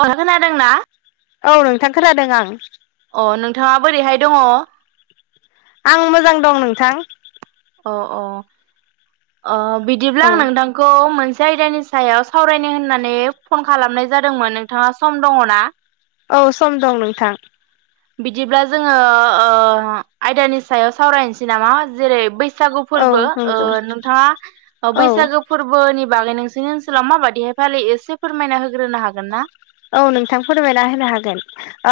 अ खोनादोंना औ नोंथां खोनादों आं। अ नोंथाङा बोरैहाय दङ? आं मोजां दं नोंथां। अ अ अ बिदिब्ला औ नोंथांखौ मोन जायगानि सायाव सावरायनो होननानै फन खालामनाय जादोंमोन नोंथाङा सम दङना? औ सम दं नोंथां। बिदिब्ला जोङो ओ आयदानि सायाव सावरायनोसै नामा जेरै बैस सागु औ फोरबो ओ नंगौ नोंथाङा औ बैसागो फोरबोनि बागै नों सिनि ओनसोलाव माबादिहाय फालियो एसे फोरमायना होग्रोनो हागोन ना? औ नोंथां फोरमायना होनो हागोन।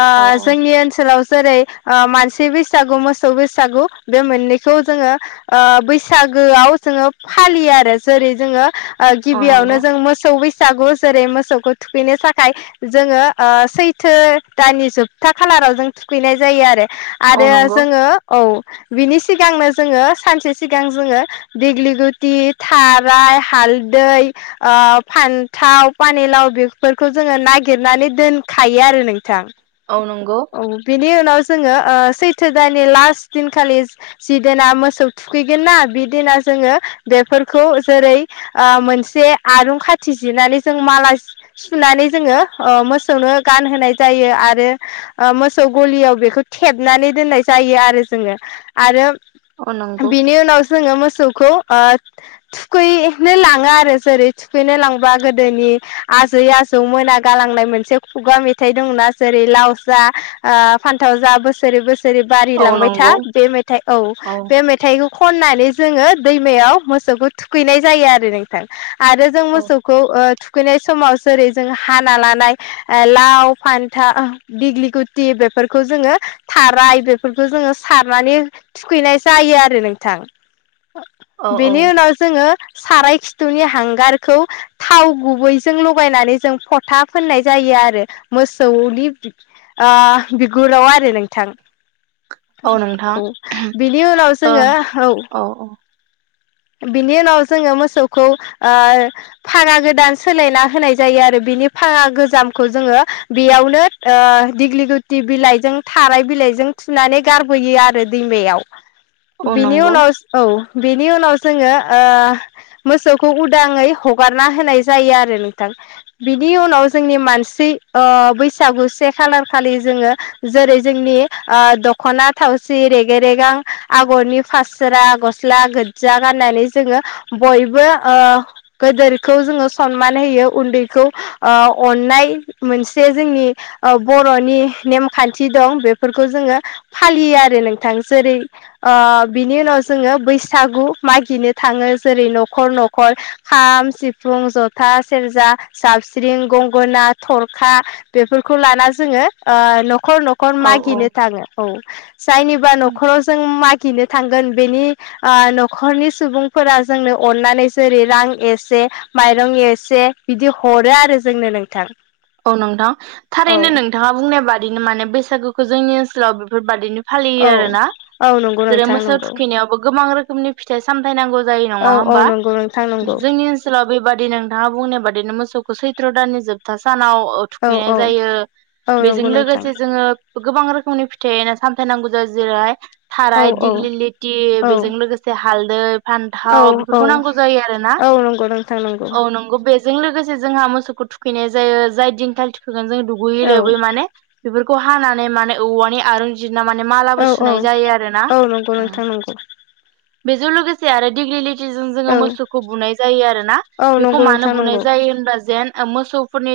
ओ औ औ जोंनि ओनसोलाव जेरै ओ मानसि बैसागु मोसौ बैसागु बे मोननैखौ जोङो ओ बैसागोआव जोङो फालियो आरो जेरै जोङो ओ औ नंगौ गिबियावनो जों मोसौ बै सागु जेरै मोसौखौ थुकैनो थाख [unintelligible] जोङो ओ सैथो दानानि जोबथा खालाराव जों थुखैनाय जायो आरो औ आरो नंगौ जोङो औ बिनि सिगांनो जोङो सानसे सिगां जोङो देग्लि गुथि थाराय हालदै ओ फान्थाव पानिलाव बेफोर खौ जोङो नागिरनानै दोनखायो आरो नोंथां। औ नोंगौ। नि उनाव जोङो ओ सैथो दाननि लास दिनखालि जिदिना मोसौ थुखैगोन ना बि दिना जोङो बेफोरखौ जेरै ओ मोनसे आरुं खाथि जिनानै जों माला सुनानै जोङो ओ मोसौनो गानहोनाय जायो आरो मोसौ गलियाव बेखौ थेबनानै दोननाय जायो आरो जोङो आरो। औ नंगौ बिनि उनाव जोङो मोसौखौ। ओ थुखैनो लाङो आरो जेरै थुखैनो लांबा गोदोनि। जै आजौ मोना गालांनाय मोनसे खुगा मेथाइ दंना जेरै लाव जा ओ फान्थाव जा बोसोरै बोसोरै रै बारि औ लांबाय था नंगौ बे मेथाइ औ बे मेथाइखौ खननानै जोङो दैमायाव मोसौखौ थुखैनाय जायो आरो नोंथां! आरो जों औ मोसौखौ ओ थुखैनाय समाव जेरै जों हाना लानाय ओ लाव फान्था दिग्लि गुथि बेफोरखौ जोङो थाराय बेफोरखौ जोङो सारनानै थुखैनाय जायो आरो नोंथां। औ औ बेनि उनाव जोङो साराय खिथुनि हांगारखौ थाव गुबैजों लख गायनानै जों फथा फोननाय जायो आरो मोसौनि बिगुराव आरो नोंथां। औ बिनि उनाव ओ जोङो औ बिनि उनाव जोङो मोसौखौ ओ फागा गोदान सोलायना होनाय जायो आरो बिनि फागा गोजामखौ जोङो बेयावनो ओ दिग्लि गुथि बिलाइजों थानाय बिलाइजों थुनानै गारबोयो आरो दैमायाव औ बिनि नंगौ उनाव औ बेनि उनाव जोङो ओ मोसौखौ उदाङै हगारना होनाय जायो आरो थां बिनि उनाव जोंनि मानसि अ बैसागु से खालार खालि जोङो जेरै जोंनि ओ दख'ना थावसि रेगे रेगां आगरनि फास्रा गस्ला गोजा गाननानै जोङो बयबो ओ गोदोरखौ जोङो सनमान होयो उन्दैखौ ओ अननाय मोनसे जोंनि बर'नि नेमखान्थि दं बेफोरखौ जोङो फालियो आरो नोंथां जेरै ओ बिनि उनाव जोङो बैसागु मागिनो थाङो जेरै न'खर न'खर खाम सिफुं जथा सेरजा जाबस्रिं गंगोना थरखा बेफोरखौ लाना जोङो ओ न खर न'खर औ औ मागिनो थाङो औ जायनिबा न'खराव जों मा गनो थांगोन बेनि न'खरनि सुबुंफोरा जोंनो अननानै जेरै रां एसे माइरं एसे से बिदि हरो आरो जोंनो नोंथां। औ नोंथां औ थारैनो नोंथाङा बुंनाय बादिनो माने बैसागो खो जोंनि ओनसोलाव बेफोरबादिनो फालियो आरोना औ औ नंगौ जेरै नोंथां मोसौ नंगौ थुखैनायावबो गोबां रोखोमनि फिथाइ सामथाय नांगौ जायो औ नङा औ होमबा नंगौ नोंथां नंगौ जोंनि ओनसोलाव बेबादि नोंथाङा बुंनाय बादिनो मोसौ खौ सैथ्र' दाननि जोबथा सानाव औ थुखैनाय जायो औ बेजों नंगौ नोंथां लोगोसे जोङो गोबां रोखोमनि फि थाय सामथाय नांगौ जा जिरै औ थाराय दिग्लि लिति औ बेजों लोगोसे हाल दो औ फान्थाव औ बेफोरखौ नांगौ जायो आरोना औ नंगौ नोंथां नंगौ औ नंगौ बेस जों लोगोसे जोंहा मोसौखौ थुखैनाय जायो जाय दिनखालि थु जों दुगैयै औ लोबै माने बेफोरखौ हानानै माने औवानि आरुं जि बिना माने मालाबो औ औ सुनाय जायो आरो ना औ नंगौ उम नोंथां नंगौ बेजों लोगोसे आरो दिग्रिलि ति जों जोङो औ मोसौखौ बुनाय जायो आरोना औ बेखौ नंगौ मानो नोंथां बुनाय नंगौ जायो होनबा जेन मोसौ नि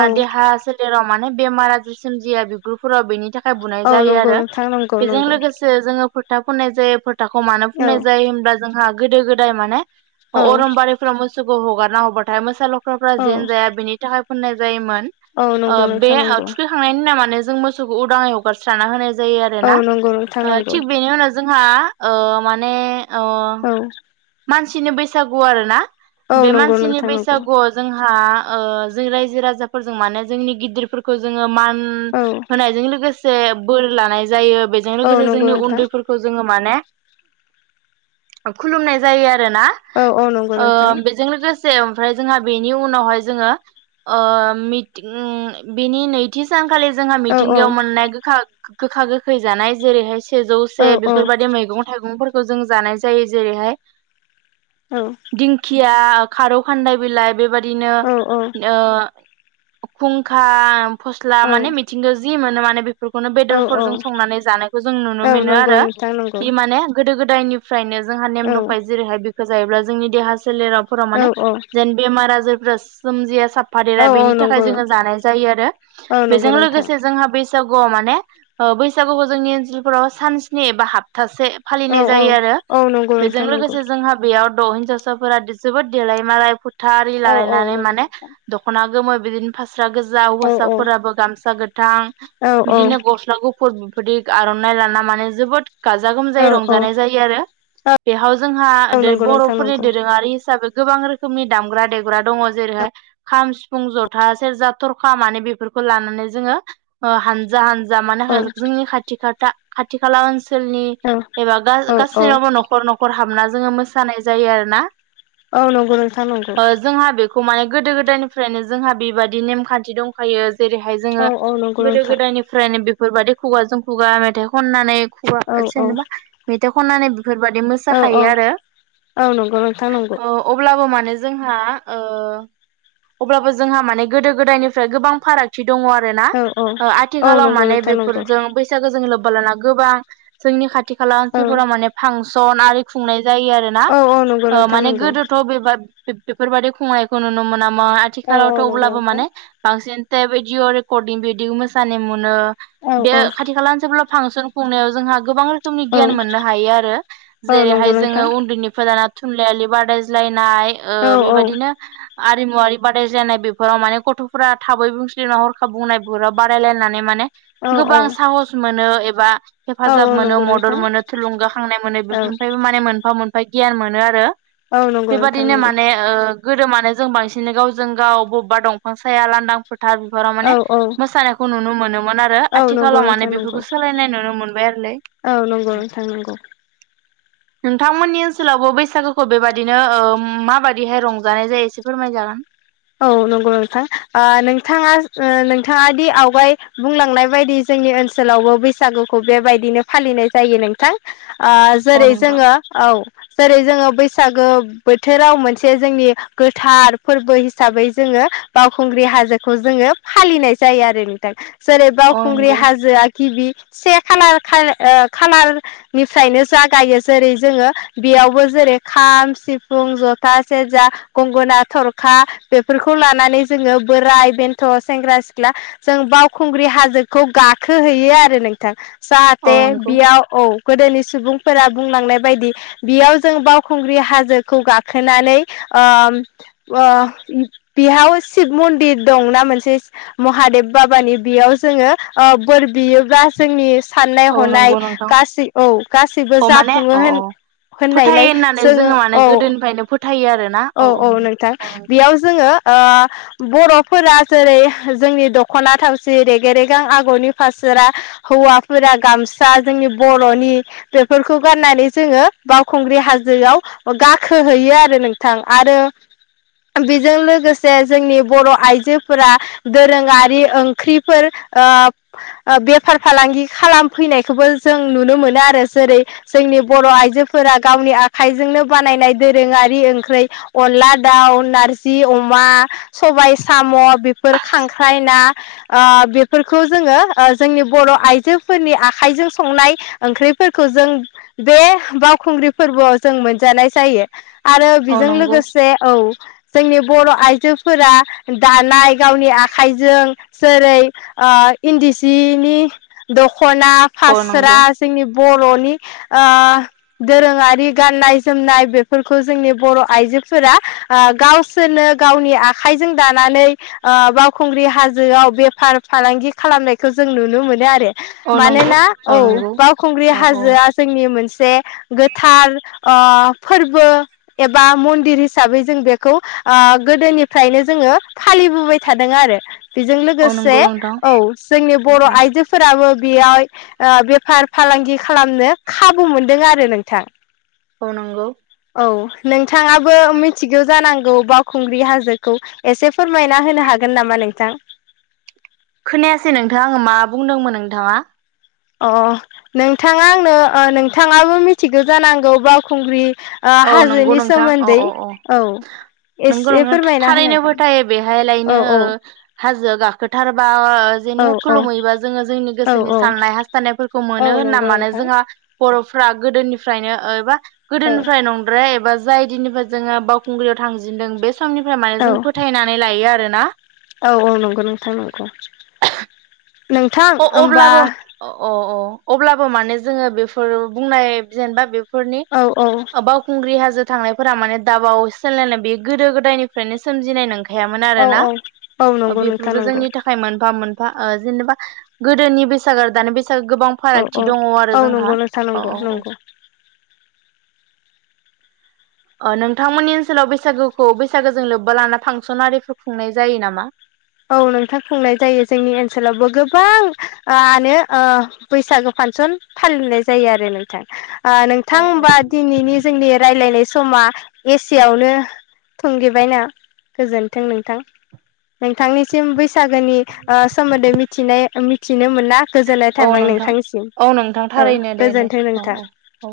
औ देहा सोलेराव मान नाव बेमार आजार सोमजिया बिगुरफोराव बेनि थाख खाय बुनाय औ जायो नंगौ आरो नोंथां नंगौ बेजों नंगौ लोगोसे जोङो फोथ था फोननाय जायो फोथ थाखौ मानो औ फुननाय जायो होनब्ला जोंहा गोदो गोदाय माने औ अरनबारिफोराव मोसौखौ हगार ना हरबाथाय मोसा लक ख्राफोरा औ जेन जाया बिनि था फोननाय जायोमोन। औ ओ नंगौ बे नोंथां ओ नंगौ थुखैखांनायनि उनाव माने जों मोस सौखौ उदाङै हगारस्राना होनायज जायो औ आरोना नंगौ नोंथां ओ नंगौ थिग बेनि उनाव जों हा ओ माने अ औ मानसिनि बैसागु आरो ना? औ बे नंगौ मानसिनि नोंथां नंगौ बैसागुआव जोंहा ओ जों राज्यो राजाफोरजों माने जोंनि गिदिरफोरखौ जोङो मान उम औ होनायजों लोगोस से बोर लानाय जायो। बेजों औ लोगोसे नंगौ जोंनि नोंथां उन्दैफोरखौ जोङो माने ओ खुलुमनाय जायो आर रो ना औ औ नंगौ ओ नोंथां बेजों लोगोस सो ओमफ्राय जोङा बेनि उनावहाय जोङो ओ मितिं बेनि नैथि सानखालि जोंहा औ औ मिथिंगायाव मोननाय गोखा गोखा गोखै जानाय जेरैहाय सि सेजौ औ से बेफोरबादि मैगं थाइगंफोर खौ जों जानाय जायो जेरैहाय औ दिंखिया खारौ खान्दाय बिलाइ बेबायद औ [unintelligible] ओ खुंखा फस्ला माने मिथिंगा जि मोनो माने [unintelligible] फोरखौनो औ औ बेदरफोरजों संनानै जानायखौ जों नुनो औ मिनो नंगौ आरो नोंथां नंगौ बि माने गोदो गोद [unintelligible] फ्रायनो जोंहा नेम औ दं। जेरैहाय [unintelligible] जायोब्ला जोंनि देहा सोलेराव फोराव औ माने औ जेन बेमार आजार सोमजिआ साफ्फादेरा औ बेनि थाखाय नंगौ जोङो जानाय जायो आरो औ नंगौ बेजों नोंथां लोगोसे जोंहा बे बैसागुआव माने ओ बैसागुखौ जोंनि ओनसोलफोराव सानस्निनि एबा हाबथा [inaudible] जों लोगोसे जोंहा बे [unintelligible] हिनजावसाफोरा जोबोद देलायमालाय था आरि औ औ लालायनानै नंगौ माने नोंथां दख'ना गोमो बिदिनो फा स्रा गोजा औ औ हौवसाफोराबो गामसा गोथां औ बिदिनो गस्ला गुफुर दिग आर'नाइ लाना माने जोबोद गाजा औ गोमजायै औ रंजानाय जायो आरो। बेहाव जोंहा औ नंगौ नोंथां बर'फोरनि नंगौ दोरोङारि हिसाबै गोबां रोखोमनि दामग्रा देग्रा दङ जेरैहाय खाम सिफुं जथा सेरजा थरखा मानि बेफोरखौ लानानै जोङो ओ हानजा हानजा जा मानो औ होया जोंनि खाथि खाथा खाथि खाला ओनसो सोलनि औ एबा औ औ गा-गासैनावबो न'ख हाबना जोङो मोसानाय जायो आरोना। औ नंगौ नोंथां नंगौ। ओ जोंहा माने गोदो गोदायनिफ्रायनो जोंहा बेबायदि नेमखान्थि दंखायो। जेरैहाय जोङो औ औ नंगौ गोदो नोंथां गोदायनिफ्रायनो बे बेफोरबायदि खुगाजों खुगा मेथाइ खननानै [unintelligible] औ औ जेनेबा मेथाइ खननानैबो औ मोसाखायो औ आरो औ नंगौ नोंथां नंगौ औ अब्लाबो माने जोंहा ओ अब्लाबो जोंहा माने गोदो गोदायनिफ्राय गोबां फारागथि दङ आरोना औ ओ औ आथिखालाव नंगौ माने नोंथां नंगौ बेफोरजों बैसागो जों लोब्बा लाना गोबा जोंनि खाथि खाला औ ओनसोलफोरा माने फांसन आरि खुंनाय जायो आरो ना औ औ नंगौ नोंथां माने नंगौ गोदोथ' बेबा बेफोरबायदि खुंनायखौ नुनो मोना मोन औ आथिखालावथ' नंगौ अब्लाबो नोंथां माने बांसिन बे भिदिअ रेकरडिं बिदि मोसानो मोनो। औ बे औ खाथि खाला जेब्ला [inaudible] फांसन खुंनायाव जोंहा गोबां रोखोमनि औ गियान मोननो हायो आरो औ जेरैहाय नंगौ जोङो नोंथां उन्दैनिफ्राय लाना थुनलाइयालि बादायज्लाय नाय ओ औ औ बेबायदिनो आरिमुवरि बादायज्लायनाय बेफोराव माने गथ'फोरा थाबै बुंसलि हरखाब बुंनाय बेफोराव बादायलायनानै माने औ गोबां साहस मोनो एबा औ हेफाजाब मोनो नंगौ मदद नोंथां मोनो थुलुंगा नाय मोनो औ बेफोरनिफ्रायबो माने मोनफा ओमफाइ गियान मोनो आरो औ नंगौ नोंथां बेबादिनो नंगौ माने ओ गोरोमानो जों बांसिन गावजों गाव बबेबा दंफां साया लांदां था र बिफोराव माने औ औ मोसानायखौ नुनो मोनो। मोनो औ नंगौ आथिखालाव माने नोंथां नंगौ बेफोरखौ सोलायनाय नुनो मोनबाय आरोलै औ नंगौ नोंथां नंगौ। नोंथांमोननि ओनसोलावबो बैसागोखौ बेबादिनो ओ माबादिहाय रंजानाय जायो एसे फोरमायजागोन। औ नंगौ नोंथां ओ नोंथाङा नोंथाङा दि आवगाय बुंलांनाय बायदि जोंनि ओनसोलावबो बैसागुखौ बेबायदिनो फालिनाय जायो नोंथां। ओ औ जेरै नोंथां जोङो औ जेरै जोङो बैसागो बोथोराव मोनसे जोंनि गोथार फोरबो हिसाबै जोङो बावखुंग्रि हाजोखौ जोङो फालिनाय जायो आरो नोंथां। जेरै औ बावखुंग्रि नंगौ हाजो गिबि से खालार खा खालारनिफ्रायनो जागायो जेरै जोङो बेयावबो जेरै खाम सिफुं जथा सेरजा गंगोना थरखा बेफोरखौ लानानै जोङो बोराय बेन्थ' सेंग्रा सिख्ला जों बावखुंग्रि हाजोखौ गाखोहैयो आरो नोंथां औ जाहाथे नंगौ बियाव औ गोदोनि सुबुंफोरा बुंलांनाय बायदि बेयाव जों बावखुंग्रि हाजोखौ गाखोनानै बेयाव शिब मन्दिर दंना मोनसे महादेब बाबानि बेयाव जोङो बोर बियोब्ला जोंनि साननाय औ हनाय नंगौ नोंथां गासै औ गासैबो औ माने जाफुङो अ अ होन फोथायो होननायलाय होननानै जोङो माने औ गोदोनिफ्रायनो फोथायो आरोना औ औ नोंथां औ नंगौ बेयाव जोङो बर'फोरा जेरै जोंनि दख'ना थावसि रेग रेगां आगरनि फासारा हौवाफोरा गामसा जोंनि बर'नि बेफोरखौ गाननानै जोङो बावखुंग्रि हाजोआव गाखोहैयो आरो आरो बेजों लोगोसे जोंनि बर' आइजोफोरा दोरोङारि ओंख्रिफोर बेफार फालांगि खालामफैनायखौबो जों नुनो मोनो आरो जेरै जोंनि बर' आइजोफोरा गावनि आखाइजोंनो बानायनाय दोरोङारि ओं अनला दाउ नारजि अमा सबाय साम' बेफोर खांख्राइ ना बेफोरखौ जोङो जोंनि बर' आइजोफोरनि आखाइजों संनाय ओंख्रिफोरखौ जों बे बावखुंग्रि फोरबोआव जों मोनजानाय जायो आरो औ बेजों नंगौ लोगोसे औ जोंनि बर' आइजोफोरा दानाय गावनि आखाइजों जेरै इन्दि सिनि दख खना औ फास्रा नंगौ जोंनि बर'नि आ दोरोङारि गाननाय जोमनाय बेफोरखौ जोंनि बर' आइजोफोरा गावसोरनो गावनि आखाइजों दानानै ओ बावखुंग्रि हाजोआव बेफार फालांगि खालामनायखौ जों नुनो मोनो आरो औ नंगौ मानोना औ नंगौ बावखुंग्रि औ औ हाजोआ जोंनि मोनसे गोथार ओ फोरबो एबा मन्दिर हिसाबै जों बेखौ आ गोदोनिफ्रायनो जोङो फालिबोबाय थादों आरो बेजों औ लोगोसे नंगौ नोंथां औ जोंनि औ बर' आइजोफोराबो बेयाव बेफार फालांगि खालामनो खाबु मोनदों आरो नोंथां ओ नोंगौ औ नोंथाङाबो मिथिगौ जानांगौ बावखुंग्रि हाजोखौ एसे फोरमायना होनो हागोन नामा नोंथां खोनायासै नोंथां आङो मा बुंदोंमोन नोंथांङा अ नोंथाङा आंनो ओ नोंथाङाबो मिथिगौ जानांगौ बावखुंग्रि ओ औ नंगौ हाजोनि नोंथां औ सोमोन्दै औ औ नंगौ एसे नोंथां फोरमायना होनो थारैनो हागोन फोथायो बेहाय लायनो औ औ हाजोआ गाखो गोथार बा आ जेन औ औ खुलुहैबा जोङो जोंनि औ गोसोनि औ साननाय हास्थायनायफोरखौ औ मोनो होनना नंगौ मानो नोंथां जोंहा बर' फ्रा गोदोनिफ्रायनो एबा औ गोदोन फ्राय नंद्राया एबा जाय दिननिफ्राय जोङो बावखुंग्रियाव थांजेनदों बे समनिफ्राय माने औ जों फोथायनानै लायो आरोना औ औ नंगौ नोंथां नंगौ नोंथां अ होमबा अब्लाबो अ अ अब्लाबो माने जोङो बेफोर बुंनाय जेनेबा बे फोरनि औ औ बावखुंग्रि हाज [unintelligible] थांनायफोरा माने दाबाव सोलायनाय बे गोदो गोदायनिफ्रायनो सोमजिनाय नों थायामोन औ आरोना औ औ नंगौ नोंथां बेफोरबो नंगौ जोंनि थाखाय मोनफा-मोन बा ओ जेनेबा गोदोनि बैसागो आरो दानि बैसा [unintelligible] गोबां औ औ फारागथि दङ आरो औ नंगौ जोंहा नोंथां औ नंगौ औ औ नंगौ अ नोंथांमोननि ओनसोलाव बैसागुखौ बैसागुजों लोब्बा लाना फांसन आरारिफोर खुंनाय जायो नामा औ नोंथां खुंनाय जायो जोंनि ओनसोलावबो गोबांआनो ओ बैसागो फासन फालिनाय जायो आरो नोंथां आ नोंथां औ होमबा दिनैनि जोंनि रायज्लायनाय समा एसेयावनो थुंगेबायना गोजोनथों नोंथां नोंथांनिसिम बो बैसागोनि ओ सोमोन्दै मिथिनाय अम थिनो मोनना गोजोननाय औ थाबाय नोंथां नोंथांसिम औ नोंथां औ थारैनो दे दे गोजोन्थों औ नोंथां औ औ